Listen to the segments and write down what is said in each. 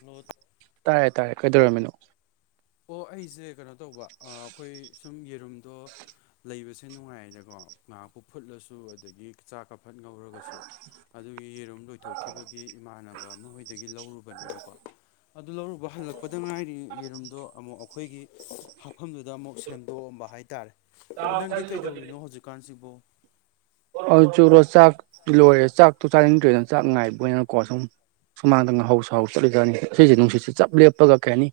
hello ꯇꯥꯏꯌꯦ ꯇꯥꯏꯌꯦ ꯀꯩꯗꯧꯔꯝꯃꯤꯅꯣ ꯑꯣ ꯑꯩꯁꯦ ꯀꯩꯅꯣ ꯇꯧꯕ ꯑ ꯑꯩꯈꯣꯏ ꯁꯨꯝ ꯌꯦꯔꯨꯝꯗꯣ ꯂꯩꯕꯁꯦ ꯅꯨꯡꯉꯥꯏꯌꯦꯅꯀꯣ ꯉꯥꯏꯍꯥꯛꯄꯨ ꯐꯨꯠꯂꯁꯨ ꯑꯗꯒꯤ ꯆꯥꯛꯀ ꯐꯠ ꯉꯧꯔꯒꯁꯨ ꯑꯗꯨꯒꯤ ꯌꯦꯔꯨꯝ ꯂꯣꯏꯊꯣꯛꯈꯤꯕꯒꯤ ꯏꯃꯥꯟꯅꯕ ꯑꯃ ꯍꯣꯏꯗ ꯒꯤ ꯂꯧꯔꯨꯕꯅꯦꯕꯀꯣ ꯑꯗꯨ ꯂꯧꯔꯨꯕ ꯍꯜꯂꯛꯄꯗ ꯉꯥꯏꯔꯤ ꯌꯦꯔꯨꯝꯗꯣ ꯑꯃꯨꯛ ꯑꯩꯈꯣꯏꯒꯤ ꯍꯥꯐꯝꯗꯨꯗ ꯑꯃꯨꯛ ꯁꯦꯝꯗꯣꯛꯑꯝꯕ ꯍꯥꯏꯇꯥꯔꯦ ꯅꯪꯗꯤ ꯀꯩꯗꯧꯔꯤꯅꯣ ꯍꯧꯖꯤꯛꯀꯥꯟꯁꯤꯕꯨ ꯑꯗꯨ ꯆꯨꯔꯣ ꯆꯥꯛꯇꯤ ꯂꯣꯏꯔꯦ ꯆꯥꯛꯇꯣ ꯆꯥꯅꯤꯡꯗ꯭ꯔꯤꯅ ꯆꯥꯛ ꯉꯥꯏꯕ ꯑꯣꯢꯅ ꯀꯣꯜ ꯁꯨꯝ ꯁꯨꯃꯥꯡꯗ ꯉꯥꯍꯥꯎ ꯁꯍꯥꯎ ꯆꯠꯂꯤꯀꯟꯅ ꯉꯁꯤꯁꯦ ꯅꯨꯡꯁꯤꯠꯁꯦ ꯆꯞ ꯂꯦꯞꯄꯒ ꯀꯩ ꯍꯥꯏꯅꯤ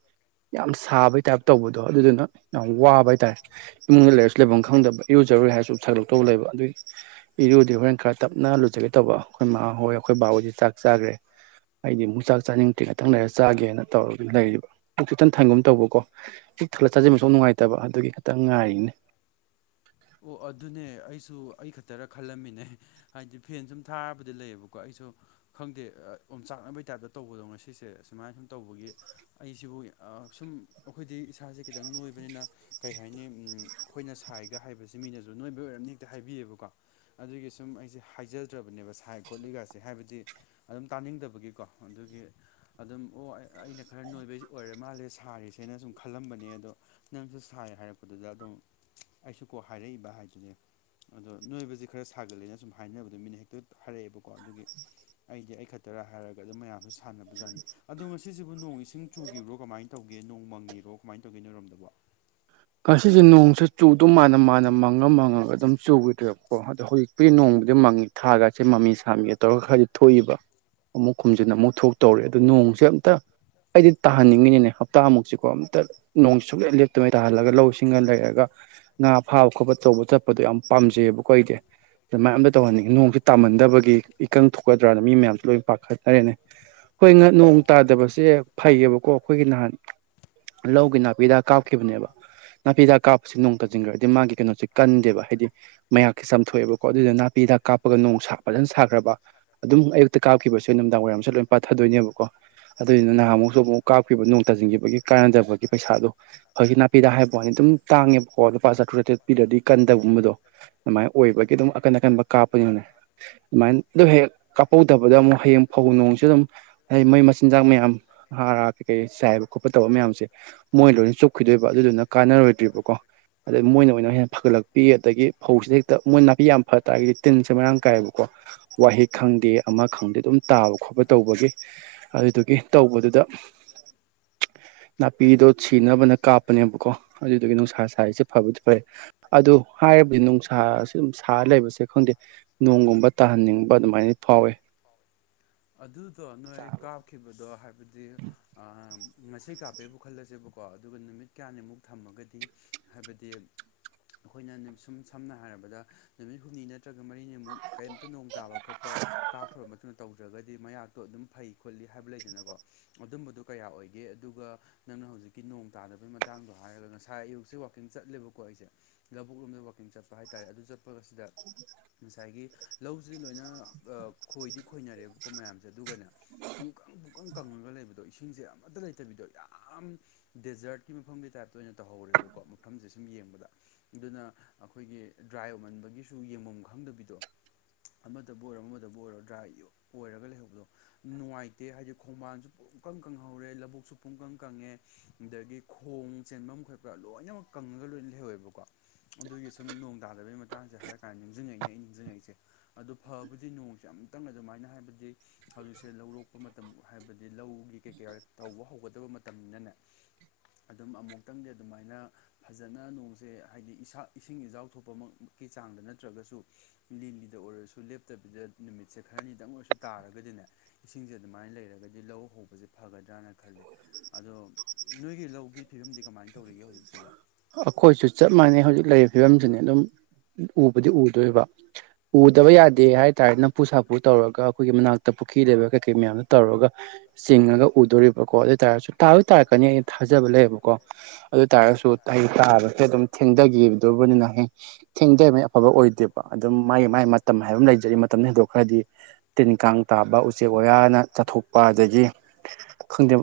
ꯌꯥꯝ ꯁꯥꯕꯩ ꯇꯥꯏꯞ ꯇꯧꯕꯗꯣ ꯑꯗꯨꯗꯨꯅ ꯌꯥꯝ ꯋꯥꯕ ꯍꯥꯏꯇꯥꯔꯦ ꯏꯃꯨꯡꯗ ꯂꯩꯔꯁꯨ ꯂꯩꯐꯝ ꯈꯪꯗꯕ ꯏꯔꯨꯖ ꯔꯨꯒꯦ ꯍꯥꯏꯁꯨ ꯁꯥꯒꯠꯂꯛꯇꯧꯕ ꯂꯩꯕ ꯑꯗꯨꯒꯤ ꯏꯔꯨꯗꯤ ꯍꯣꯔꯦꯟ ꯈꯔ ꯇꯞꯅ ꯂꯨꯖꯒꯦ ꯇꯧꯕ ꯑꯩꯈꯣꯏ ꯃꯥꯥꯍꯣꯏ ꯑꯩꯈꯣꯏ ꯕꯥꯍꯣꯏꯗꯤ ꯆꯥꯛ ꯆꯥꯈ꯭ꯔꯦ ꯑꯩꯗꯤ ꯑꯃꯨꯛ ꯆꯥꯛ ꯆꯥꯅꯤꯡꯗ꯭ꯔꯤ ꯉꯥꯛꯇꯪ ꯂꯩꯔꯒ ꯆꯥꯒꯦꯅ ꯇꯧꯔꯒ ꯂꯩꯔꯤꯕ ꯄꯨꯛꯁꯨ ꯏꯊꯟ ꯊꯟꯒꯨꯝ ꯇꯧꯕꯀꯣ ꯄꯤꯛ ꯊꯜꯂꯒ ꯆꯥꯁꯤꯟꯕꯁꯨ ꯑꯃꯨꯛ ꯅꯨꯡꯉꯥꯏꯇꯕ ꯑꯗꯨꯒꯤ ꯈꯤꯇꯪ ꯉꯥꯏꯔꯤꯅꯦ [inaudible] ꯑꯣ ꯑꯗꯨꯅꯦ ꯑꯩꯁꯨ ꯑꯩ ꯈꯛꯇꯔ ꯈꯜꯂꯝꯃꯤꯅꯦ ꯍꯥꯏꯗꯤ ꯐꯦꯟ ꯁꯨꯝ ꯊꯥꯔꯕꯨꯗꯤ ꯂꯩꯌꯦꯕꯀꯣ ꯑꯩꯁꯨ ꯗꯣ ꯈꯪꯗꯦ ꯑꯣꯝꯆꯥꯛꯅꯕꯩ ꯇꯥꯏꯞꯇ ꯇꯧꯕꯗꯣ ꯉꯁꯤꯁꯦ ꯁꯨꯃꯥꯏꯅ ꯁꯨꯝ ꯇꯧꯕꯒꯤ ꯑꯩꯁꯤꯕꯨ ꯁꯨꯝ ꯑꯩꯈꯣꯏꯗꯤ ꯏꯁꯥꯁꯦ ꯈꯤꯇꯪ ꯅꯣꯏꯕꯅꯤꯅ ꯀꯩ ꯍꯥꯏꯅꯤ ꯑꯩꯈꯣꯏꯅ ꯁꯥꯏꯒ ꯍꯥꯏꯕ ꯕꯁꯤ ꯃꯤꯅꯁꯨ ꯅꯣꯏꯕꯩ ꯑꯣꯏꯔꯝꯅꯤ ꯍꯦꯛꯇ ꯍꯥꯏꯕꯤꯌꯦꯕꯀꯣ ꯑꯗꯨꯒꯤ ꯁꯨꯝ ꯑꯩꯁꯦ ꯍꯥꯏꯖꯗ꯭ꯔꯕꯅꯦꯕ ꯁꯥꯏ ꯈꯣꯠꯂꯤꯒꯥꯁꯦ ꯍꯥꯏꯕꯗꯤ ꯑꯗꯨꯝ ꯇꯥꯅꯤꯡꯗꯕꯒꯤꯀꯣ ꯑꯗꯨꯒꯤ ꯑꯗꯨꯝ ꯑꯣ ꯑꯩꯅ ꯈꯔ ꯅꯣꯏꯕꯩ ꯑꯣꯏꯔ ꯃꯥꯜꯂꯦ ꯁꯥꯔꯤꯁꯦꯅ ꯁꯨꯝ ꯈꯜꯂꯝꯕꯅꯦ ꯑꯗꯣ ꯅꯪꯁꯨ ꯁꯥꯥꯏ ꯍꯥꯏꯔꯛꯄꯗꯨꯗ ꯑꯗꯨꯝ ꯑꯩꯁꯨ ꯀꯣ ꯍꯥꯏꯔꯛꯏꯕ ꯍꯥꯏꯗꯨꯅꯦ ꯑꯗꯣ ꯅꯣꯏꯕꯁꯦ ꯈꯔ ꯁꯥꯒꯜꯂꯦꯅ ꯁꯨꯝ ꯍꯥꯏꯅꯕꯗꯣ ꯃꯤꯅ ꯍꯦꯛꯇ ꯍꯥꯏꯔꯛꯑꯦꯕꯀꯣ ꯑꯗꯨꯒꯤ ꯑꯩꯗꯤ ꯑꯩ ꯈꯛꯇꯔ ꯍꯥꯏꯔꯒ ꯑꯗꯨꯝ ꯃꯌꯥꯝꯁꯨ ꯁꯥꯟꯅꯕꯖꯥꯠꯅꯤ ꯑꯗꯣ ꯉꯁꯤꯁꯤꯕꯨ ꯅꯣꯡ ꯏꯁꯤꯡ ꯆꯨꯈꯤꯕ꯭ꯔꯣ ꯀꯃꯥꯏꯅ ꯇꯧꯒꯦ ꯦ ꯅꯣꯡ ꯃꯪꯉꯤꯔꯣ ꯀꯃꯥꯏꯅ ꯇꯧꯒꯦ ꯅꯣꯏꯔꯣꯝꯗꯕꯨ ꯉꯁꯤꯁꯦ ꯅꯣꯡꯁꯦ ꯆꯨꯗꯧ ꯃꯥꯟꯅ ꯃꯥꯥꯟꯅ ꯃꯪꯉ ꯃꯪꯉꯒ ꯑꯗꯨꯝ ꯆꯨꯈꯤꯗ꯭ꯔꯦꯕꯀꯣ ꯑꯗꯣ ꯍꯧꯖꯤꯛꯄꯨꯗꯤ ꯅꯣꯡ ꯃꯪꯉꯦ ꯊꯥꯒꯥꯁꯦ ꯃꯃꯤ ꯁꯥꯃꯤꯒ ꯇꯧꯔꯒ ꯈꯔꯗꯤ ꯊꯣꯛꯏꯕ ꯑꯃꯨꯛ ꯈꯨꯝꯖꯤꯟ ꯑꯃꯨꯛ ꯊꯣꯛ ꯇꯧꯔꯦ ꯑꯗꯣ ꯅꯣꯡꯁꯦ ꯑꯝꯇ ꯑꯩꯗꯤ ꯇꯥꯍꯟꯅꯤꯡꯉꯤꯅꯤꯅꯦ ꯍꯞꯇꯥꯃꯨꯛꯁꯤꯀꯣ ꯑꯝꯇ ꯅꯣꯡꯁꯦꯟꯁꯨꯛꯂꯦꯞ ꯂꯦꯞꯇꯉꯩ ꯇꯥꯍꯜꯂꯒ ꯂꯧ ꯁꯤꯡꯒ ꯂꯩꯔꯒ ꯉꯥ ꯐꯥꯕ ꯈꯣꯠꯄ ꯇꯧꯕ ꯆꯠꯄꯗꯣ ꯌꯥꯝ ꯄꯥꯝꯖꯩꯌꯦꯕꯀꯣ ꯑꯩꯗꯤ ꯑꯗꯨꯃꯥꯏ ꯑꯝꯇ ꯇꯧꯍꯟꯅꯤꯡꯉꯤ ꯅꯣꯡꯁꯦ ꯇꯥꯍꯟꯗꯕꯒꯤ ꯏꯀꯪ ꯊꯣꯛꯀꯗ꯭ꯔꯅ ꯃꯤ ꯃꯌꯥꯝꯁꯨ ꯂꯣꯏꯅ ꯄꯥꯈꯠꯅꯔꯦꯅꯦ ꯍꯣꯏ ꯉ ꯅꯣꯡ ꯇꯥꯗꯕꯁꯦ ꯐꯩꯌꯦꯕꯀꯣ ꯑꯩꯈꯣꯏꯒꯤ ꯅꯍꯥꯟ ꯂꯧꯒꯤ ꯅꯥꯄꯤꯗꯥꯛ ꯀꯥꯞꯈꯤꯕꯅꯦꯕ [inaudible] ꯅꯥꯄꯤꯗꯥꯛ ꯀꯥꯞꯄꯁꯦ ꯅꯣꯡ ꯇꯥꯁꯤꯟꯈ꯭ꯔꯗꯤ ꯃꯥꯒꯤ ꯀꯩꯅꯣꯁꯦ ꯀꯟꯗꯦꯕ ꯍꯥꯏꯗꯤ ꯃꯌꯥꯛꯁꯦ ꯆꯝꯊꯣꯛꯑꯦꯕꯀꯣ ꯑꯗꯨꯗꯨꯅ ꯅꯥꯄꯤꯗꯥꯛ ꯍꯤꯗꯛ ꯀꯥꯞꯄꯒ ꯅꯣꯡꯁꯥ ꯐꯖꯅ ꯁꯥꯈ꯭ꯔꯕ ꯑꯗꯨꯝ ꯑꯌꯨꯛꯇ ꯀꯥꯞꯈꯤꯕꯁꯦ ꯅꯨꯃꯤꯗꯥꯡ ꯋꯥꯏꯔꯝꯁꯦ ꯂꯣꯏꯅ ꯄꯥꯠꯊꯗꯣꯏꯅꯦꯕꯀꯣ ꯑꯗꯨꯏꯗꯨꯅ ꯅꯍꯥꯟꯃꯨꯛꯁꯨ ꯑꯃꯨꯛ ꯀꯥꯞꯈꯤꯕ ꯅꯣꯡ ꯇꯥꯁꯤꯟꯈꯤꯕꯒꯤ ꯀꯥꯟꯅꯗꯕꯒꯤ ꯄꯩꯁꯥꯗꯨꯣ ꯐꯒꯤ ꯅꯥ ꯄꯤꯗꯥꯛ ꯍꯥꯏꯕ ꯋꯥꯅꯤ ꯑꯗꯨꯝ ꯇꯥꯡꯉꯦꯕꯀꯣ ꯂꯨꯄꯥ ꯆꯥꯇ꯭ꯔꯨꯛ ꯇꯇꯔꯦꯠ ꯄꯤꯗꯗꯤ ꯀꯟꯗꯒꯨꯝꯕꯗꯣ ꯑꯗꯨꯃꯥꯏꯅ ꯑꯣꯏꯕꯒꯤ ꯑꯗꯨꯝꯑꯀꯟ ꯅꯥꯀꯟꯕ ꯀꯥꯞꯄꯅꯤꯅꯅꯦ ꯑꯗꯨꯃꯥꯏꯅ ꯑꯗꯨ ꯍꯦꯛ ꯀꯥꯞꯄꯧꯗꯕꯗ ꯑꯃꯨꯛ ꯍꯌꯦꯡ ꯐꯧ ꯅꯨꯡꯁꯨ ꯑꯗꯨꯝ ꯍꯥꯏ ꯃꯣꯏ ꯃꯆꯤꯟꯖꯥꯛ ꯃꯌꯥꯝ ꯍꯥꯔ ꯀꯩ ꯀꯩ ꯆꯥꯏꯕ ꯈꯣꯠꯄ ꯇꯧꯕ ꯃꯌꯥꯝꯁꯦ ꯃꯣꯏ ꯂꯣꯏꯅ ꯆꯨꯞꯈꯤꯗꯣꯏ ꯑꯗꯨꯗꯨꯅ ꯀꯥꯟꯅꯔꯣꯏꯗ꯭ꯔꯤꯕꯀꯣ ꯑꯗꯩ ꯃꯣꯏꯅ ꯑꯣꯏꯅ ꯍꯦꯟꯅ ꯐꯒꯠꯂꯛꯄꯤ ꯑꯗꯒꯤ ꯐꯧꯁꯤꯗ ꯍꯦꯛꯇ ꯃꯣꯏ ꯅꯥꯄꯤ ꯌꯥꯝ ꯐ ꯇꯥꯔꯒꯗꯤ ꯇꯤꯟꯁꯦ ꯃꯔꯥꯡ ꯀꯥꯏꯌꯦꯕꯀꯣ ꯋꯥꯍꯤꯛ ꯈꯪꯗꯦ ꯑꯃ ꯈꯪꯗꯦ ꯑꯗꯨꯝ ꯇꯥꯕ ꯈꯣꯠꯄ ꯇꯧꯕꯒꯤ ꯑꯗꯨꯗꯨꯒꯤ ꯇꯧꯕꯗꯨꯗ ꯅꯥꯄꯤꯗꯣ ꯁꯤꯅꯕ ꯀꯥ ꯑꯗꯨꯗꯨꯒꯤ ꯅꯨꯡꯁꯥ ꯁꯥꯏꯁꯦ ꯐꯕꯨꯗꯤ ꯐꯩ ꯑꯗꯨ ꯍꯥꯏꯗꯤ ꯅꯨꯡꯁꯥ ꯁꯦ ꯂꯩꯕꯁꯦ ꯈꯪꯗꯦ ꯅꯣꯡꯒꯨꯝꯕ ꯇꯥꯍꯟꯅꯤꯡꯕ ꯑꯗꯨꯃꯥꯏꯅ ꯐꯥꯎꯋꯦ ꯑꯗꯨꯗꯣ ꯅꯣꯏ ꯀꯞꯈꯤ ꯉꯁꯤ ꯀꯥꯞꯄꯦꯕꯨ ꯈꯜꯂꯁꯦꯕ ꯀꯣ ꯑꯗꯨꯒ ꯅꯨꯃꯤꯠ ꯀꯌꯥꯅꯤꯃꯨꯛ ꯊꯝꯃꯒꯗꯤ ꯍꯥꯏꯕꯗꯤ ꯑꯩꯈꯣꯏꯅ ꯁꯨꯝ ꯁꯝꯅ ꯍꯥꯏꯔꯕꯗ ꯅꯨꯃꯤꯠ ꯍꯨꯝꯅꯤꯅ ꯅꯠꯇ꯭ꯔꯒ ꯃꯔꯤꯅꯤꯃꯨꯛ ꯀꯔꯤꯝꯇ ꯅꯣꯡ ꯇꯥꯕ ꯈꯣꯠꯄ ꯀꯥꯞꯈ꯭ꯔꯕ ꯃꯇꯨꯡꯗ ꯇꯧꯗ꯭ꯔꯒꯗꯤ ꯃꯌꯥꯛꯇꯣ ꯑꯗꯨꯝ ꯐꯩ ꯈꯣꯠꯂꯤ ꯍꯥꯏꯕ ꯂꯩꯗꯅꯀꯣ ꯑꯗꯨꯝꯕꯗꯨꯣ ꯀꯌꯥ ꯑꯣꯏꯒꯦ ꯑꯗꯨꯒ ꯅꯪꯅ ꯍꯧꯖꯤꯛ ꯀꯤ ꯅꯣꯡ ꯇꯥꯗꯕꯒꯤ ꯃꯇꯥꯡꯗꯣ ꯍꯥꯏꯔꯒ ꯉꯁꯥꯏ ꯑꯌꯨꯛꯁꯦ ꯋꯥꯀꯤꯡ ꯆꯠꯂꯦꯕꯀꯣ ꯑꯩꯁꯦ ꯂꯥꯕꯨꯛ ꯂꯣꯝꯗ ꯋꯥꯥꯛꯀꯤꯡ ꯆꯠꯄ ꯍꯥꯏꯇ ꯑꯗꯨ ꯆꯠꯄꯁꯤꯗ ꯉꯁꯥꯏꯒꯤ ꯂꯧꯁꯤꯗꯤ ꯂꯣꯏꯅ ꯈꯣꯏꯗꯤ ꯈꯣꯏꯅꯔꯦꯕꯀꯣ ꯃꯌꯥꯝꯁꯦ ꯑꯗꯨꯒꯅ ꯄꯨꯡꯀꯪ ꯄꯨꯡꯀꯪ ꯀꯪ ꯂ ꯂꯩꯕꯗꯣ ꯏꯁꯤꯡꯁꯦ ꯑꯃꯠꯇ ꯂꯩꯇꯕꯤꯗꯣ ꯌꯥꯝ ꯗꯦꯖꯔꯠꯀꯤ ꯃꯐꯝꯒꯤ ꯇꯥꯏꯞꯇ ꯑꯣꯏꯅ ꯇꯧꯍꯧꯔꯦꯕꯀꯣ ꯃꯐꯝꯁꯦ ꯁꯨꯝ ꯌꯦꯡꯕꯗ ꯑꯗꯨꯅ ꯑꯩꯈꯣꯏꯒꯤ ꯗ꯭ꯔꯥꯏ ꯑꯣꯏꯃꯟꯕꯒꯤꯁꯨ ꯌꯦꯡꯐꯝ ꯈꯪꯗꯕꯤꯗꯣ ꯑꯃꯗꯕꯨ ꯑꯣꯏꯔꯣ ꯑꯃꯗꯕꯨ ꯑꯣꯏꯔꯣ ꯗ꯭ꯔꯥꯏ ꯑꯣꯏꯔꯒ ꯂꯩꯍꯧꯕꯗꯣ ꯅꯨꯡꯉꯥꯏꯇꯦ ꯍꯥꯏꯗꯤ ꯈꯣꯡꯕꯥꯟꯁꯨ ꯄꯨꯡꯀꯪ ꯀꯪꯍꯧꯔꯦ ꯂꯧꯕꯨꯛꯁꯨ ꯄꯨꯡꯀꯪ ꯀꯪꯉꯦ ꯑꯗꯒꯤ ꯈꯣꯡ ꯆꯦꯟꯐꯝ ꯈ꯭ꯔꯒ꯭ꯔ ꯂꯣꯏꯅꯃꯛ ꯀꯪꯉꯒ ꯂꯣꯏꯅ ꯂꯩꯍꯧꯋꯦꯕꯀꯣ ꯑꯗꯨꯒꯤ ꯁꯨꯝ ꯅꯣꯡ ꯇꯥꯗꯕꯒꯤ ꯃꯇꯥꯡꯁꯦ ꯍꯥꯏꯔ ꯀꯥꯟ ꯅꯤꯡꯁꯤꯡꯉꯛꯏꯅꯦ ꯑꯩ ꯅꯤꯡꯁꯤꯡꯉꯛꯏꯁꯦ ꯑꯗꯣ ꯐꯕꯨꯗꯤ ꯅꯣꯡꯁꯦ ꯑꯃꯨꯛꯇꯪ ꯑꯗꯨꯃꯥꯏꯅ ꯍꯥꯏꯕꯗꯤ ꯍꯧꯖꯤꯛꯁꯦ ꯂꯧꯔꯣꯛꯄ ꯃꯇꯝ ꯍꯥꯏꯕꯗꯤ ꯂꯧꯒꯤ ꯀꯩ ꯀꯩ ꯇꯧꯕ ꯍꯧꯒꯗꯕ ꯃꯇꯝꯅꯤꯅꯅꯦ [inaudible] ꯑꯗꯨꯝ ꯑꯃꯨꯛꯇꯪꯗꯤ ꯑꯗꯨꯃꯥꯏꯅ ꯐꯖꯅ ꯅꯣꯡꯁꯦ ꯍꯥꯏꯗꯤ ꯏꯁꯥ ꯏꯁꯤꯡ ꯏꯆꯥꯎ ꯊꯣꯛꯄꯃꯛꯀꯤ ꯆꯥꯡ ꯅꯠꯇ꯭ꯔꯒꯁꯨ ꯂꯤꯂꯤꯗ ꯑꯣꯏꯔꯁꯨ ꯂꯦꯞꯇꯕꯤꯗ ꯅꯨꯃꯤꯠꯁꯦ ꯈꯔꯅꯤꯗꯪ ꯑꯣꯏꯔꯁꯨ ꯇꯥꯔꯒꯗꯤꯅꯦ ꯏꯁꯤꯡꯁꯦ ꯑꯗꯨꯃꯥꯏꯅ ꯂꯩꯔꯒꯗꯤ ꯂꯧ ꯎꯕꯁꯦ ꯐꯒꯗ꯭ꯔꯅ ꯈꯜꯂꯦ ꯑꯗꯣ ꯅꯣꯏꯒꯤ ꯂꯧꯒꯤ ꯐꯤꯕꯝꯗꯤ ꯀꯃꯥꯏ ꯑꯈꯣꯏꯁꯨ ꯆꯞ ꯃꯥꯟꯅꯩ ꯍꯧꯖꯤꯛ ꯂꯩꯔꯤꯕ ꯐꯤꯕꯝꯁꯤꯅꯦ ꯑꯗꯨꯝ ꯎꯕꯗꯤ ꯎꯗꯣꯏꯕ ꯎꯗꯕ ꯌꯥꯗꯦ ꯍꯥꯏꯇꯥꯔꯅ ꯅꯐꯨ ꯁꯥꯐꯨ ꯇꯧꯔꯒ ꯑꯈꯣꯏꯒꯤ ꯃꯅꯥꯛꯇ ꯄꯨꯈ꯭ꯔꯤ ꯂꯩꯕ ꯀꯩ ꯀꯩ ꯃꯌꯥꯝꯗꯣ ꯇꯧꯔꯒ ꯆꯤꯡꯉꯒ ꯎꯗꯣꯔꯤꯕꯀꯣ ꯑꯗꯨ ꯑꯣꯏꯇꯥꯥꯔꯁꯨ ꯇꯥꯕꯨꯗꯤ ꯇꯥꯔꯛꯀꯅꯤ ꯑꯩꯅ ꯊꯥꯖ ꯂꯩꯌꯦꯕꯀꯣ ꯑꯗꯣꯏ ꯇꯥꯔꯒꯁꯨ ꯑꯩ ꯇꯥꯕꯁꯦ ꯑꯗꯨꯝ ꯊꯦꯡꯗꯒꯤꯗꯣꯔꯕꯅꯤꯅ ꯍꯦ ꯊꯦꯡꯗꯔꯤꯃꯩ ꯑꯐꯕ ꯑꯣꯏꯗꯦꯕ ꯑꯗꯨꯝ ꯃꯥꯒꯤ ꯃꯥꯒꯤ ꯃꯇꯝ ꯍꯥꯏꯕ ꯑꯃ ꯂꯩꯖꯔꯤ ꯃꯇꯝꯗꯣ ꯍꯦꯟꯗꯣꯛꯈ꯭ꯔꯗꯤ ꯀꯥꯡ ꯇꯥꯕ ꯎꯆꯦꯛ ꯋꯥꯌꯥꯅ ꯆꯥꯊꯣꯛꯄ ꯑꯗꯒꯤ ꯈꯪꯗꯦ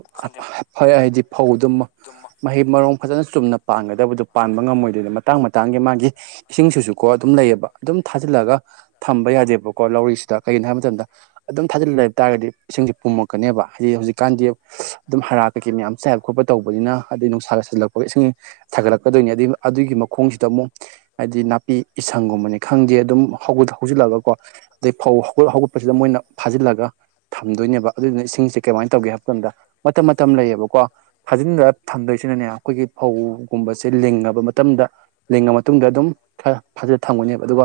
ꯐ ꯍꯥꯏꯗꯤ ꯐꯧꯗꯨ ꯃꯍꯩ ꯃꯔꯣꯡ ꯐꯖꯟ ꯆꯨꯝꯅ ꯄꯥꯟꯒꯗꯕꯗꯨ ꯄꯥꯟꯕ ꯉꯝꯃꯣꯏꯗꯣꯏꯅꯦ ꯃ ꯃꯇꯥꯡ ꯃꯇꯥꯡꯒꯤ ꯃꯥꯒꯤ ꯏꯁꯤꯡꯁꯤꯁꯨꯀꯣ ꯑꯗꯨꯝ ꯂꯩꯌꯦꯕ ꯑꯗꯨꯝ ꯊꯥꯖꯤꯜꯂꯒ ꯊꯝꯕ ꯌꯥꯗꯦꯕꯀꯣ ꯂꯧꯔꯤꯁꯤ ꯀꯩꯒꯤꯅꯣ ꯍꯥꯏꯕ ꯃꯇꯝꯗ ꯑꯗꯨꯝ ꯊꯥꯖꯤꯜꯂ ꯂꯩ ꯇꯥꯔꯗꯤ ꯏꯁꯤꯡꯁꯦ ꯄꯨꯝꯃꯛꯀꯅꯤꯕ ꯍꯩ ꯍꯧꯖꯤꯛꯀꯥꯟꯗꯤ ꯑꯗꯨꯝ ꯍꯥꯔꯥ ꯀꯩꯀꯩ ꯃꯌꯥꯝ ꯆꯥꯏꯕ ꯈꯣꯠꯄ ꯇꯧꯕꯅꯤꯅ ꯑꯗꯩ ꯅꯨꯡꯁꯥ ꯁꯖꯤꯟꯂꯛꯄꯒ ꯏꯁꯤꯡ ꯁꯥꯒꯠꯂꯛꯀꯗꯣꯏꯅꯤ ꯑꯗꯩ ꯑꯗꯨꯒꯤ ꯈꯣꯡꯁꯤꯗ ꯑꯃꯨꯛ ꯍꯥꯏꯗꯤ ꯅꯥꯄꯤ ꯏꯁꯪꯒꯨꯝꯕꯅꯤ ꯈꯪꯗꯦ ꯑꯗꯨꯝ ꯍꯧꯖꯤꯜꯂꯒ ꯀꯣ ꯑꯗꯩ ꯐꯧ ꯍꯣ ꯍꯧꯒꯠ ꯍꯧꯒꯠꯄꯁꯤꯗ ꯃꯣꯏꯅ ꯐꯥꯖꯤꯜꯂꯒ ꯊꯝꯗꯣꯏꯅꯦꯕ ꯑꯗꯨꯗꯨꯅ ꯏꯁꯤꯡꯁꯦ ꯀꯃꯥꯏꯅ ꯇꯧꯒꯦ ꯍꯥꯏꯕ ꯃꯇꯝꯗ ꯃꯇꯝ ꯃꯇꯝ ꯂꯩꯌꯦꯕꯀꯣ ꯐꯥꯖꯤꯟꯗ ꯊꯝꯗꯣꯏꯁꯤꯅꯅꯦ ꯒꯤ ꯐꯧꯒꯨꯝꯕꯁꯦ ꯂꯤꯡꯉꯕ ꯃꯇꯝꯗ ꯂꯤꯡꯉ ꯃꯇꯨꯡꯗ ꯑꯗꯨꯝ ꯈꯔ ꯐꯖꯟꯂ ꯊꯝꯒꯅꯦꯕ ꯑꯗꯨꯒ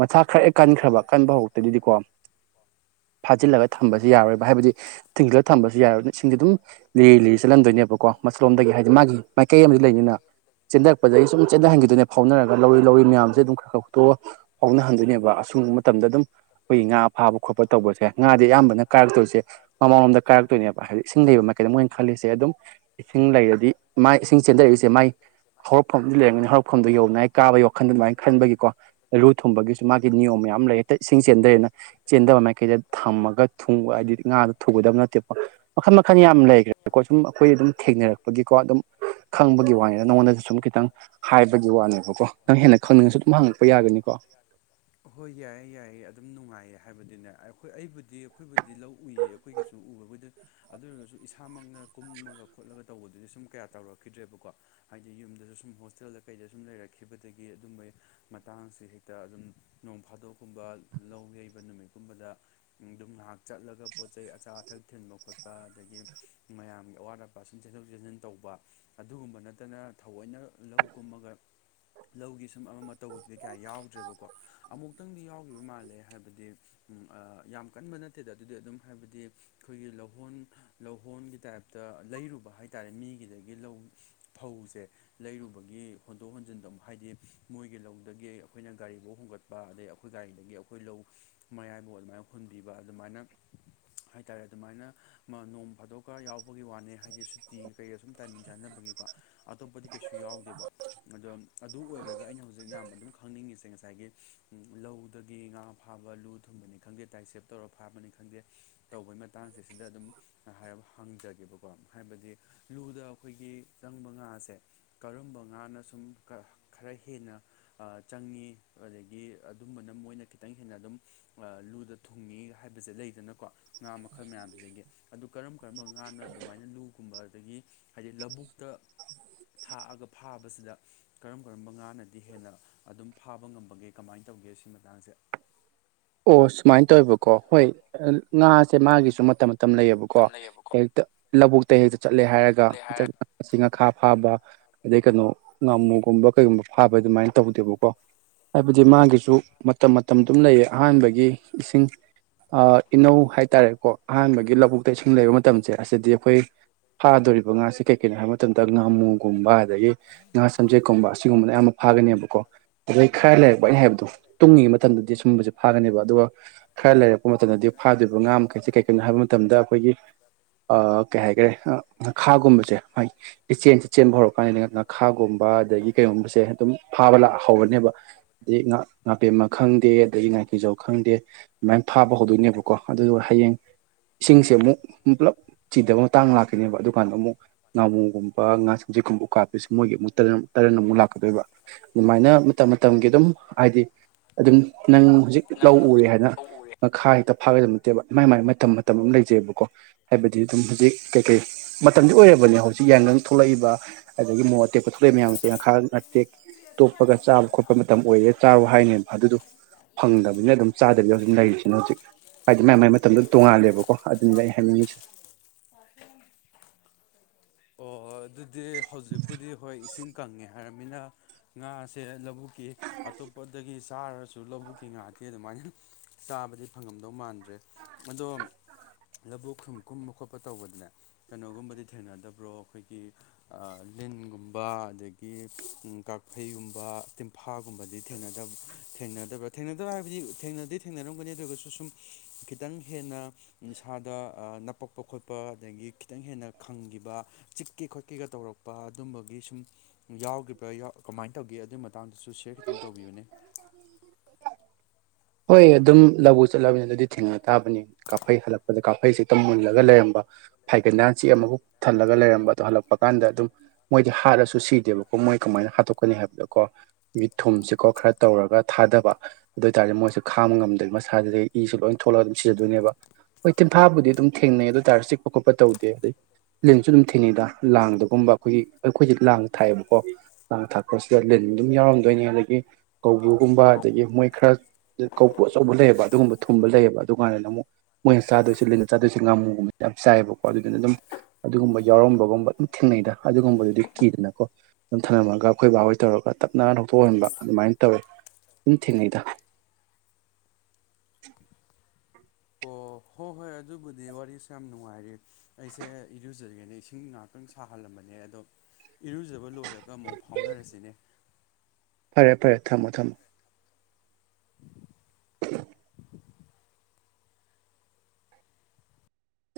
ꯃꯆꯥꯛ ꯈꯔ ꯍꯦꯛ ꯀꯟꯈ꯭ꯔꯕ ꯀꯟꯕ ꯍꯧꯔꯛꯇꯒꯤꯗꯤꯀꯣ [inaudible] ꯐꯥꯖꯤꯜꯂꯒ ꯊꯝꯕꯁꯦ ꯌꯥꯔꯣꯏꯕ ꯍꯥꯏꯕꯗꯤ ꯊꯤꯡꯒꯠꯂ ꯊꯝꯕꯁꯨ ꯌꯥꯔꯣꯏꯕ ꯏꯁꯤꯡꯗꯤ ꯑꯗꯨꯝ ꯂꯤꯔꯤ ꯂꯤꯔꯤ ꯆꯠꯂꯟꯗꯣꯏꯅꯦꯕꯀꯣ ꯃꯁꯂꯣꯝꯗꯒꯤ ꯍꯥꯏꯗꯤ ꯃꯥꯒꯤ ꯃꯥꯏꯀꯩ ꯑꯃꯗꯤ ꯂꯩꯅꯤꯅ ꯆꯦꯟꯊꯔꯛꯄꯗꯒꯤ ꯁꯨꯝ [unintelligible] ꯐꯥꯎꯅꯔꯒ ꯂꯧꯔꯤ ꯂꯧꯔꯤ ꯃꯌꯥꯝꯁꯦ ꯑꯗꯨꯝ ꯈꯔ ꯍꯨꯠꯇꯣꯛꯑꯒ ꯐꯥꯎꯅꯍꯟꯗꯣꯏꯅꯦꯕ ꯑꯁꯨꯡꯕ ꯃꯇꯝꯗ ꯑꯗꯨꯝ ꯑꯩꯈꯣꯏꯒꯤ ꯉꯥ ꯐꯥꯕ ꯈꯣꯠꯄ ꯇꯧꯕꯁꯦ ꯉꯥꯗꯤ ꯑꯌꯥꯝꯕꯅ ꯀꯥꯏꯔꯛꯇꯣꯏꯁꯦ ꯃꯃꯥꯡꯂꯣꯝꯗ ꯀꯥꯏꯔꯛꯇꯣꯏꯅꯦꯕ ꯍꯥꯏꯗꯤ ꯏꯁꯤꯡ ꯂꯩꯕ ꯀꯩꯗꯣ ꯃꯣꯢꯅ ꯈꯜꯂꯤꯁꯦ ꯑꯗꯨꯝ ꯏꯁꯤꯡ ꯂꯩꯔꯗꯤ ꯃ ꯏꯁꯤꯡ ꯆꯦꯟꯊꯔꯛꯏꯁꯦ ꯃꯥꯏ ꯍꯧꯔꯛꯐꯝ ꯅꯤ ꯍꯧꯔꯛꯐꯝꯗꯣ ꯌꯧꯉꯥꯢ ꯀꯥꯕ ꯋꯥꯈꯟꯗꯨ ꯑꯗꯨꯃꯥꯏꯅ ꯈꯟꯕꯒꯤꯀꯣ ꯂꯨ ꯊꯨꯝꯕꯒꯤꯁꯨ ꯃꯥꯒꯤ ꯅꯤꯌꯣꯝ ꯌꯥꯝ ꯂꯩ ꯍꯦꯇ ꯢꯁꯤꯡ ꯆꯦꯟꯗꯩꯅ ꯆꯦꯟꯗꯕ ꯃꯥꯏꯀꯩꯗ ꯊꯝꯃꯒ ꯊꯨꯡ ꯍꯥꯏꯗꯤ ꯉꯥꯗꯣ ꯊꯨꯒꯗꯕ ꯅꯠꯇꯦꯀꯣ ꯃꯈꯜ ꯃꯈꯜꯅꯤ ꯌꯥꯝ ꯂꯩꯈ꯭ꯔꯦꯀꯣ ꯁꯨꯝ ꯑꯩꯈꯣꯏ ꯑꯗꯨꯝ ꯊꯦꯡꯅꯔꯛꯄꯒꯤꯀꯣ ꯑꯗꯨꯝ ꯈꯪꯕꯒꯤ ꯋꯥꯅꯤꯗ ꯅꯉꯣꯟꯗꯁꯨ ꯁꯨꯝ ꯈꯤꯇꯪ ꯍꯥꯏꯕꯒꯤ ꯋꯥꯅꯦꯕꯀꯣ ꯅꯪ ꯍꯦꯟꯅ ꯈꯪꯅꯤꯡꯉꯁꯨ ꯑꯗꯨꯝ ꯍꯪꯉꯛꯄ ꯌꯥꯒꯅꯤꯀꯣ ꯍꯣꯏ ꯌꯥꯏꯌꯦ ꯌꯥꯏꯌꯦ ꯑꯗꯨꯝ ꯍꯥꯏ ꯍꯥꯏꯕꯗꯨꯅꯦ ꯑꯩꯈꯣꯏ ꯑꯩꯕꯨꯗꯤ ꯑꯩꯈꯣꯏꯕꯨꯗꯤ ꯂꯧ ꯎꯏꯌꯦ ꯑꯩꯈꯣꯏꯒꯤꯁꯨ ꯎꯕꯨꯗ ꯑꯗꯨ ꯑꯣꯏꯔꯒꯁꯨ ꯏꯁꯥꯃꯛꯅ ꯀꯨꯝꯃꯒ ꯈꯣꯠꯂꯒ ꯇꯧꯕꯗꯨꯗꯤ ꯁꯨꯝ ꯀꯌꯥ ꯇꯧꯔꯛꯈꯤꯗ꯭ꯔꯦꯕꯀꯣ ꯍꯥꯏꯗꯤ ꯌꯨꯝꯗꯁꯨ ꯁꯨꯝ ꯍꯣꯁꯇꯦꯜꯗ ꯀꯩꯗ ꯁꯨꯝ ꯂꯩꯔꯛꯈꯤꯕꯗꯒꯤ ꯑꯗꯨꯝꯕꯩ ꯃꯇꯥꯡꯁꯦ ꯍꯦꯛꯇ ꯑꯗꯨꯝ ꯅꯣꯡ ꯐꯥꯗꯣꯛ ꯀꯨꯝꯕ ꯂꯧ ꯌꯩꯕ ꯅꯨꯃꯤꯠꯀꯨꯝꯕꯗ ꯑꯗꯨꯝ ꯉꯥꯏꯍꯥꯛ ꯆꯠꯂꯒ ꯄꯣꯠ ꯆꯩ ꯑꯆꯥ ꯑꯊꯛ ꯊꯤꯟꯕ ꯈꯣꯠꯄ ꯑꯗꯒꯤ ꯃꯌꯥꯝꯒꯤ ꯑꯋꯥꯠ ꯑꯄꯥꯁꯤꯡ ꯆꯦꯟꯊꯣꯛ ꯆꯦꯟꯁꯤꯟ ꯇꯧꯕ ꯑꯗꯨꯒꯨꯝꯕ ꯅꯠꯇꯅ ꯊꯑꯣꯏꯅ ꯂꯧ ꯀꯨꯝꯃꯒ ꯂꯧꯒꯤ ꯁꯨꯝ ꯑꯃꯃ ꯇꯧꯕꯗꯨꯗꯤ ꯀꯌꯥ ꯌꯥꯎꯗ꯭ꯔꯦꯕꯀꯣ ꯑꯃꯨꯛꯇꯪꯗꯤ ꯌꯥꯎꯈꯤꯕ ꯃꯥꯜꯂꯦ ꯍꯥꯏꯕꯗꯤ ꯌꯥꯝ ꯀꯟꯕ ꯅꯠꯇꯦꯗ ꯑꯗꯨꯗꯤ ꯑꯗꯨꯝ ꯍꯥꯏꯕꯗꯤ ꯑꯩꯈꯣꯏꯒꯤ ꯂꯧꯍꯣꯟ ꯂꯧꯍꯣꯟꯒꯤ ꯇꯥꯏꯞꯇ ꯂꯩꯔꯨꯕ ꯍꯥꯏꯇꯥꯔꯦ ꯃꯤꯒꯤꯗꯒꯤ ꯂꯧ ꯐꯧꯁꯦ ꯂꯩꯔꯨꯕꯒꯤ ꯍꯣꯟꯗꯣꯛ ꯍꯣꯟꯖꯤꯟꯗ ꯑꯃꯨꯛ ꯍꯥꯏꯗꯤ ꯃꯣꯏꯒꯤ ꯂꯧꯗꯒꯤ ꯑꯩꯈꯣꯏꯅ ꯒꯥꯔꯤꯐꯧ ꯍꯣꯡꯒꯠꯄ ꯑꯗꯩ ꯑꯈꯣꯏ ꯒꯥꯔꯤꯗꯒꯤ ꯑꯈꯣꯏ ꯂꯧ ꯃꯌꯥꯏꯐꯥꯎ ꯑꯗꯨꯃꯥꯏ ꯍꯨꯟꯕꯤꯕ ꯑꯗꯨꯃꯥꯏꯅ ꯍꯥꯏꯇꯥꯔꯦ ꯑꯗꯨꯃꯥꯏꯅ ꯃ ꯅꯣꯡ ꯐꯥꯗꯣꯛꯀ ꯌꯥꯎꯕꯒꯤ ꯋꯥꯅꯦ ꯍꯥꯏꯗꯤ ꯁꯨꯇꯤ ꯀꯩꯒ ꯁꯨꯝ ꯇꯥꯏꯃꯤꯡ ꯆꯥꯅꯕꯒꯤ ꯑꯇꯣꯞꯄ [unintelligible] ꯌꯥꯎꯗꯦꯕ ꯑꯗꯣ ꯑꯗꯨ ꯑꯣꯏꯈ꯭ꯔꯒ ꯑꯩꯅ ꯍꯨꯖꯤꯛ ꯌꯥꯝ ꯑꯗꯨꯝ ꯈꯪꯅꯤꯡꯉꯤꯁꯦ ꯉꯁꯥꯏꯒꯤ ꯎꯝ ꯂꯧꯗꯒꯤ ꯉꯥ ꯐꯥꯕ ꯂꯨ ꯊꯨꯝꯕꯅꯤ ꯈꯪꯗꯦ ꯇꯥꯏꯠꯁꯦꯞ ꯇꯧꯔ ꯐꯥꯕꯅꯤ ꯈꯪꯗꯦ ꯇꯧꯕꯩ ꯃꯇꯥꯡꯁꯦ ꯁꯤꯗ ꯑꯗꯨꯝ ꯍꯥꯏ ꯍꯪꯖꯒꯦꯕꯀꯣ ꯍꯥꯏꯕꯗꯤ ꯂꯨꯗ ꯑꯩꯈꯣꯏꯒꯤ ꯆꯪꯕ ꯉꯥꯁꯦ ꯀꯔꯝꯕ ꯉꯥꯅ ꯁꯨꯝ ꯈꯔ ꯍꯦꯟꯅ ꯑꯥ ꯆꯪꯉꯤ ꯑꯗꯒꯤ ꯑꯗꯨꯝꯕꯅ ꯃꯣꯏꯅ ꯈꯤꯇꯪ ꯍꯦꯟꯅ ꯑꯗꯨꯝ ꯂꯨꯗ ꯊꯨꯡꯉꯦ ꯍꯥꯏꯕꯁꯦ ꯂꯩꯗꯅꯀꯣ ꯉꯥ ꯃꯈꯜ ꯃꯌꯥꯝꯁꯤꯗꯒꯤ ꯑꯗꯨ ꯀꯔꯝ ꯀꯔꯝꯕ ꯉꯥꯅ ꯑꯗꯨꯃꯥꯏꯅ ꯂꯨꯒꯨꯝꯕ ꯑꯗꯒꯤ ꯍꯥꯏꯗꯤ ꯂꯕꯨꯛꯇ ꯊꯥꯛꯑꯒ ꯐꯥꯕꯁꯤꯗ ꯀꯔꯝ ꯀꯔꯝꯕ ꯉꯥꯅꯗꯤ ꯍꯦꯟꯅ ꯑꯗꯨꯝ ꯐꯥꯕ ꯉꯝꯕꯒꯦ ꯀꯃꯥꯏꯅ ꯇꯧꯒꯦ ꯁꯤ ꯃꯇꯥꯡꯁꯦ ꯑꯣ ꯁꯨꯃꯥꯏ ꯇꯧꯋꯦꯕꯀꯣ ꯍꯣꯏ ꯉꯥꯁꯦ ꯃꯥꯒꯤꯁꯨ ꯃꯇꯝ ꯇꯝ ꯂꯩꯌꯦꯕꯀꯣ ꯃꯇꯝ ꯂꯩꯌꯦꯕꯀꯣ ꯍꯦꯛꯇ ꯂꯧꯕꯨꯛꯇ ꯍꯦꯛꯇ ꯆꯠꯂꯦ ꯍꯥꯏꯔꯒ ꯂꯩ ꯍꯥꯏꯔ [unintelligible] ꯉꯈꯥ ꯐꯥꯕ ꯑꯗꯩ ꯀꯩꯅꯣ ꯉꯥꯃꯨꯒꯨꯝꯕ ꯀꯩꯒꯨꯝꯕ ꯐꯥꯕ ꯑꯗꯨꯃꯥꯏ ꯇꯧꯗꯦꯕꯀꯣ ꯍꯥꯏꯕꯗꯤ ꯃꯥꯒꯤꯁꯨ ꯃꯇꯝ ꯃꯇꯝ ꯑꯗꯨꯝ ꯂꯩꯌꯦ ꯑꯍꯥꯟꯕꯒꯤ ꯏꯁꯤꯡ ꯏꯅꯧ ꯍꯥꯏꯇꯥꯔꯦꯀꯣ ꯑꯍꯥꯟꯕꯒꯤ ꯂꯧꯕꯨꯛꯇ ꯏꯁꯤꯡ ꯂꯩꯕ ꯃꯇꯝꯁꯦ ꯑꯁꯤꯗꯤ ꯑꯈꯣꯏ ꯐꯗꯣꯔꯤꯕ ꯉꯥꯁꯦ ꯀꯩ ꯀꯩꯅꯣ ꯍꯥꯏꯕ ꯃꯇꯝꯗ ꯉꯥꯃꯨꯒꯨꯝꯕ ꯑꯗꯒꯤ ꯉꯥ ꯁꯝꯖꯦꯠꯀꯨꯝꯕ ꯁꯤꯒꯨꯝꯕꯅꯌꯥꯝ ꯑꯃ ꯐꯥꯒꯅꯦꯕꯀꯣ ꯑꯗꯩ ꯈꯔ ꯂꯩꯔꯛꯄꯩꯅ ꯍꯥꯏꯕꯗꯣ ꯇꯨꯡꯉꯤ ꯃꯇꯝꯗꯗꯤ ꯁꯨꯝꯕꯁꯦ ꯐꯥꯒꯅꯦꯕ ꯑꯗꯨꯒ ꯈꯔ ꯂꯩꯔꯛꯄ ꯃꯇꯝꯗꯗꯤ ꯐꯥꯗꯣꯏꯔꯤꯕ ꯉꯥ ꯃꯈꯩꯁꯦ ꯀꯩꯀꯩꯅꯣ ꯍꯥꯏꯕ ꯃꯇꯝꯗ ꯑꯈꯣꯏꯒꯤ ꯑ ꯀꯩ ꯍꯥꯏꯒ꯭ꯔꯦ ꯉꯈꯥꯒꯨꯝꯕꯖꯦ ꯏꯆꯦꯟꯁꯦ ꯆꯦꯟꯕ ꯍꯧꯔꯛꯀꯥꯟꯗꯅ ꯉꯥꯈꯥꯒꯨꯝꯕ ꯕ ꯑꯗꯩ ꯀꯩꯒꯨꯝꯁꯦ ꯑꯗꯨꯝ ꯐꯕꯂꯥꯛ ꯍꯧꯔꯅꯦꯕ [unintelligible] ꯉꯥ ꯉꯥꯄꯦꯝꯃ ꯈꯪꯗꯦ ꯀꯤꯖꯧ ꯈꯪꯗꯦ ꯑꯗꯨꯃꯥꯏ ꯐꯥꯕ ꯍꯧꯗꯣꯏꯅꯦꯕꯀꯣ ꯑꯗꯨ ꯍꯌꯦꯡ ꯏꯁꯤꯡꯁꯦ ꯑꯃꯨꯛ ꯄꯨꯜꯂꯞ ꯆꯤꯗꯕ ꯃꯇꯥꯡ ꯂꯥꯛꯈꯤꯅꯤꯕ ꯑꯗꯨꯀꯥꯟꯗ ꯑꯃꯨꯛ ꯉꯥꯃꯨꯒꯨꯝꯕ ꯉꯥꯁꯤꯡ [unintelligible] ꯀꯥꯞꯄꯁꯤ ꯃꯣꯏꯒꯤ ꯑꯃꯨꯛ ꯇꯔꯟ ꯇꯔꯟ ꯑꯃꯨꯛ ꯂꯥꯛꯀꯗꯣꯏꯕ ꯑꯗꯨꯃꯥꯏꯅ ꯃꯇꯝ ꯃꯇꯝꯒꯤ ꯑꯗꯨꯝ ꯍꯥꯏꯗꯤ ꯑꯗꯨꯝ ꯅꯪ ꯍꯧꯖꯤꯛ ꯅꯪ ꯂꯧ ꯎꯔꯦ ꯍꯥꯏꯅ ꯂꯧ ꯎꯔꯦ ꯃꯈꯥ ꯍꯦꯛꯇ ꯐꯥꯒꯗꯝ ꯅꯠꯇꯦꯕ ꯃꯥꯏ ꯃꯥꯏ ꯃꯇꯝ ꯃꯇꯝ ꯑꯝ ꯂꯩꯖꯩꯕꯀꯣ ꯍꯥꯏꯕꯗꯤ ꯑꯗꯨꯝ ꯍꯧꯖꯤꯛ ꯀꯩꯀꯩ ꯃꯇꯝꯗꯤ ꯑꯣꯏꯔꯕꯅꯦ ꯍꯧꯖꯤꯛ ꯌꯥꯏꯉꯪ ꯊꯣꯛꯂꯛꯏꯕ ꯑꯗꯒꯤ ꯃꯣꯔ ꯑꯇꯦꯛꯄ ꯊꯣꯛꯂꯛꯏ ꯃꯌꯥꯝꯁꯦ ꯉꯈꯥ ꯅꯇꯦꯛ ꯇꯣꯞꯄꯒ ꯆꯥꯕ ꯈꯣꯠꯄ ꯃꯇꯝ ꯑꯣꯏꯔꯦ ꯆꯥꯔꯣ ꯍꯥꯏꯅꯦꯕ ꯑꯗꯨꯗꯨ ꯐꯪ ꯍꯧꯖꯤꯅ ꯑꯗꯨꯝ ꯆꯥꯗꯕꯤꯗ ꯍꯧꯖꯤꯛ ꯂꯩꯔꯤꯁꯤꯅꯦ ꯍꯧꯖꯤꯛ ꯍꯥꯏꯗꯤ ꯃꯥꯢ ꯃꯥꯏ ꯃꯇꯝꯗ ꯇꯣꯡꯉꯥꯜꯂꯦꯕꯀꯣ ꯑꯗꯨꯅꯤꯗ ꯑꯩ ꯍꯥꯏꯅꯤꯡꯉꯤꯁꯦ ꯑꯣ ꯑꯣ ꯑꯗꯨꯗꯤ ꯍꯧꯖꯤꯛꯄꯨꯗꯤ ꯍꯣꯏ ꯏꯁꯤꯡ ꯀꯪꯉꯦ ꯍꯥꯏꯔꯕꯃꯤꯅ ꯉꯥꯁꯦ ꯂꯕꯨꯛ [unintelligible] ꯑꯇꯣꯞꯄꯗꯒꯤ ꯆꯥꯔꯁꯨ ꯂꯧꯕꯨꯛꯀꯤ ꯉꯥꯗꯤ ꯑꯗꯨꯃꯥꯏꯅ ꯆꯥꯕꯗꯤ ꯐꯪꯉꯝꯗꯧ ꯃꯥꯟꯗ꯭ꯔꯦ ꯑꯗꯣ ꯂꯕꯨꯨꯛ ꯈꯨꯝ ꯀꯨꯝꯕ ꯈꯣꯠꯄ ꯇꯧꯕꯗꯅꯦ ꯀꯩꯅꯣꯒꯨꯝꯕꯗꯤ ꯊꯦꯡꯅꯗꯕ꯭ꯔꯣ ꯑꯈꯣꯏꯒꯤ ꯂꯤꯟꯒꯨꯝꯕ ꯑꯗꯒꯤ [unintelligible] ꯀꯥꯐꯩꯒꯨꯝꯕ ꯇꯤꯝꯐꯥꯒꯨꯝꯕꯗꯤ ꯊꯦꯡꯅꯗꯕꯔꯣ ꯊꯦꯡꯅꯗꯕ ꯊꯦꯡꯅꯗꯕ ꯍꯥꯏꯕꯗꯤ ꯊꯦꯡꯅꯗꯤ ꯊꯦꯡꯅꯔꯝꯒꯅꯤ ꯑꯗꯨ ꯑꯣꯏꯔꯒꯁꯨ ꯁꯨꯝ ꯈꯤꯇꯪ ꯍꯦꯟꯅ ꯏꯁꯥꯗ ꯑ ꯅꯄꯛ [unintelligible] ꯈꯣꯠꯄ ꯑꯗꯒꯤ ꯈꯤꯇꯪ ꯍꯦꯟꯅ ꯈꯪꯒꯤꯕ ꯆꯤꯛꯀꯦ ꯈꯣꯠꯀꯦꯒ ꯇꯧꯔꯛꯄꯦ ꯑꯗꯨꯝꯕꯒꯤ ꯁꯨꯝ ꯌꯥꯎꯈꯤꯕ꯭ꯔꯥ ꯌꯥꯎ ꯀꯃꯥꯏꯅ ꯇꯧꯒꯦ ꯑꯗꯨꯒꯤ ꯃꯇꯥꯡꯗꯁꯨ ꯁꯤꯌꯔ ꯈꯤꯇꯪ ꯇꯧꯕꯤꯌꯨꯅꯦ ꯍꯣꯏ ꯑꯗꯨꯝ ꯂꯧꯕꯨ ꯆꯠꯂꯕꯅꯤꯅ ꯑꯗꯨꯗꯤ ꯊꯦꯡꯅ ꯇꯥꯕꯅꯤ ꯀꯥꯐꯩ ꯍꯜꯂꯛꯄꯗ ꯀꯥꯐꯩꯁꯦ ꯍꯦꯛꯇ ꯃꯨꯜꯂꯒ ꯂꯩꯔꯝꯕ ꯐꯥꯏꯒꯟꯗ ꯍꯥꯟꯆꯤꯛꯑ ꯃꯕꯨꯛ ꯊꯜꯂꯒ ꯂꯩꯔꯝꯕ ꯑꯗꯣ ꯍꯜꯂꯛꯄ ꯀꯥꯟꯗ ꯑꯗꯨꯝ ꯃꯣꯏꯗꯤ ꯍꯥꯠꯂꯁꯨ ꯁꯤꯗꯦꯕꯀꯣ ꯃꯣꯏ ꯀꯃꯥꯏꯅ ꯍꯥꯠꯇꯣꯛꯀꯅꯤ ꯍꯥꯏꯕꯗ ꯀꯣ ꯃꯤꯠ ꯊꯨꯝꯁꯤꯀꯣ ꯈꯔ ꯇꯧꯔꯒ ꯊꯥꯗꯕ ꯑꯗꯨ ꯑꯣꯏꯇꯥꯔꯗꯤ ꯃꯣꯏꯁꯨ ꯈꯥꯝꯕ ꯉꯝꯗꯦꯕ ꯃꯁꯥꯗꯒꯤ ꯏꯁꯨ ꯂꯣꯏ ꯊꯣ ꯊꯣꯂꯛꯑ ꯑꯗꯨꯝ ꯁꯤꯖꯥꯗꯣꯏꯅꯦꯕ ꯍꯣꯏ ꯇꯤꯟꯐꯥꯕꯨꯗꯤ ꯑꯗꯨꯝ ꯊꯦꯡꯅꯩ ꯑꯗꯨꯢ ꯇꯥꯔꯁꯨ ꯆꯤꯛꯄ ꯈꯣꯠꯄ ꯇꯧꯗꯦ ꯑꯗꯨ ꯂꯤꯟꯁꯨ ꯑꯗꯨꯝ ꯊꯦꯡꯅꯩꯗ ꯂꯥꯡꯗꯒꯨꯝꯕ ꯑꯩꯈꯣꯏꯒꯤ ꯑꯩꯈꯣꯏꯁꯦ ꯂꯥꯡ ꯊꯥꯏꯑꯦꯕꯀꯣ ꯂꯥꯡ ꯊꯥꯛꯄꯁꯤꯗ ꯂꯤꯟ ꯑꯗꯨꯝ ꯌꯥꯎꯔꯝꯗꯣꯏꯅꯦ ꯑꯗꯒꯤ ꯀꯧꯕ꯭ꯔꯨꯒꯨꯝꯕ ꯑꯗꯒꯤ ꯃꯣꯏ ꯈꯔ ꯀꯧꯕꯨ ꯑꯆꯧꯕ ꯂꯩꯌꯦꯕ ꯑꯗꯨꯒꯨꯝꯕ ꯊꯨꯝꯕ ꯂꯩꯌꯦꯕ ꯑꯗꯨ ꯀꯥꯟꯗꯨꯗ ꯑꯃꯨꯛ ꯃꯣꯏꯅ ꯆꯥꯗꯣꯏꯁꯤ ꯂꯤꯟꯅ ꯆꯥꯗꯣꯏꯁꯤ ꯉꯥꯃꯨꯒꯨꯝꯕ ꯌꯥꯝ ꯆꯥꯏꯌꯦꯕꯀꯣ ꯑꯗꯨꯗꯨꯅ ꯑꯗꯨꯝ ꯑꯗꯨꯒꯨꯝꯕ ꯌꯥꯎꯔꯝꯕꯒꯨꯝꯕ ꯑꯗꯨꯝ ꯊꯦꯡꯅꯩꯗ ꯑꯗꯨꯒꯨꯝꯕꯗꯨꯗꯤ ꯀꯤꯗꯅꯀꯣ ꯑꯗꯨꯝ ꯊꯝꯅꯝꯂꯝꯒ ꯑꯩꯈꯣꯏ ꯕꯥꯍꯣꯏ ꯇꯧꯔꯒ ꯇꯞꯅꯥ ꯂꯧ ꯇꯣꯛꯍꯟꯕ ꯑꯗꯨꯃꯥꯏꯅ ꯇꯧꯋꯤ ꯑꯗꯨꯝ ꯊꯦꯡꯅꯩꯗ ꯑꯣ ꯍꯣꯏ ꯍꯣꯏ ꯑꯗꯨꯕꯨꯗꯤ ꯋꯥꯔꯤꯁꯨ ꯌꯥꯝ ꯅꯨꯡꯉꯥꯏꯔꯤ ꯑꯩꯁꯦ ꯏꯔꯨꯖꯉꯦꯅꯦ ꯏꯁꯤꯡ ꯉꯥꯏꯍꯥꯛꯇꯪ ꯁꯥꯍꯜꯂꯝꯕꯅꯦ ꯑꯗꯣ ꯏꯔꯨꯖꯕ ꯂꯣꯏꯔꯒ ꯑꯃꯨꯛ ꯐꯥꯎꯅꯔꯁꯤꯅꯦ ꯐꯔꯦ ꯐꯔꯦ ꯊꯝꯃꯣ ꯊꯝꯃꯣ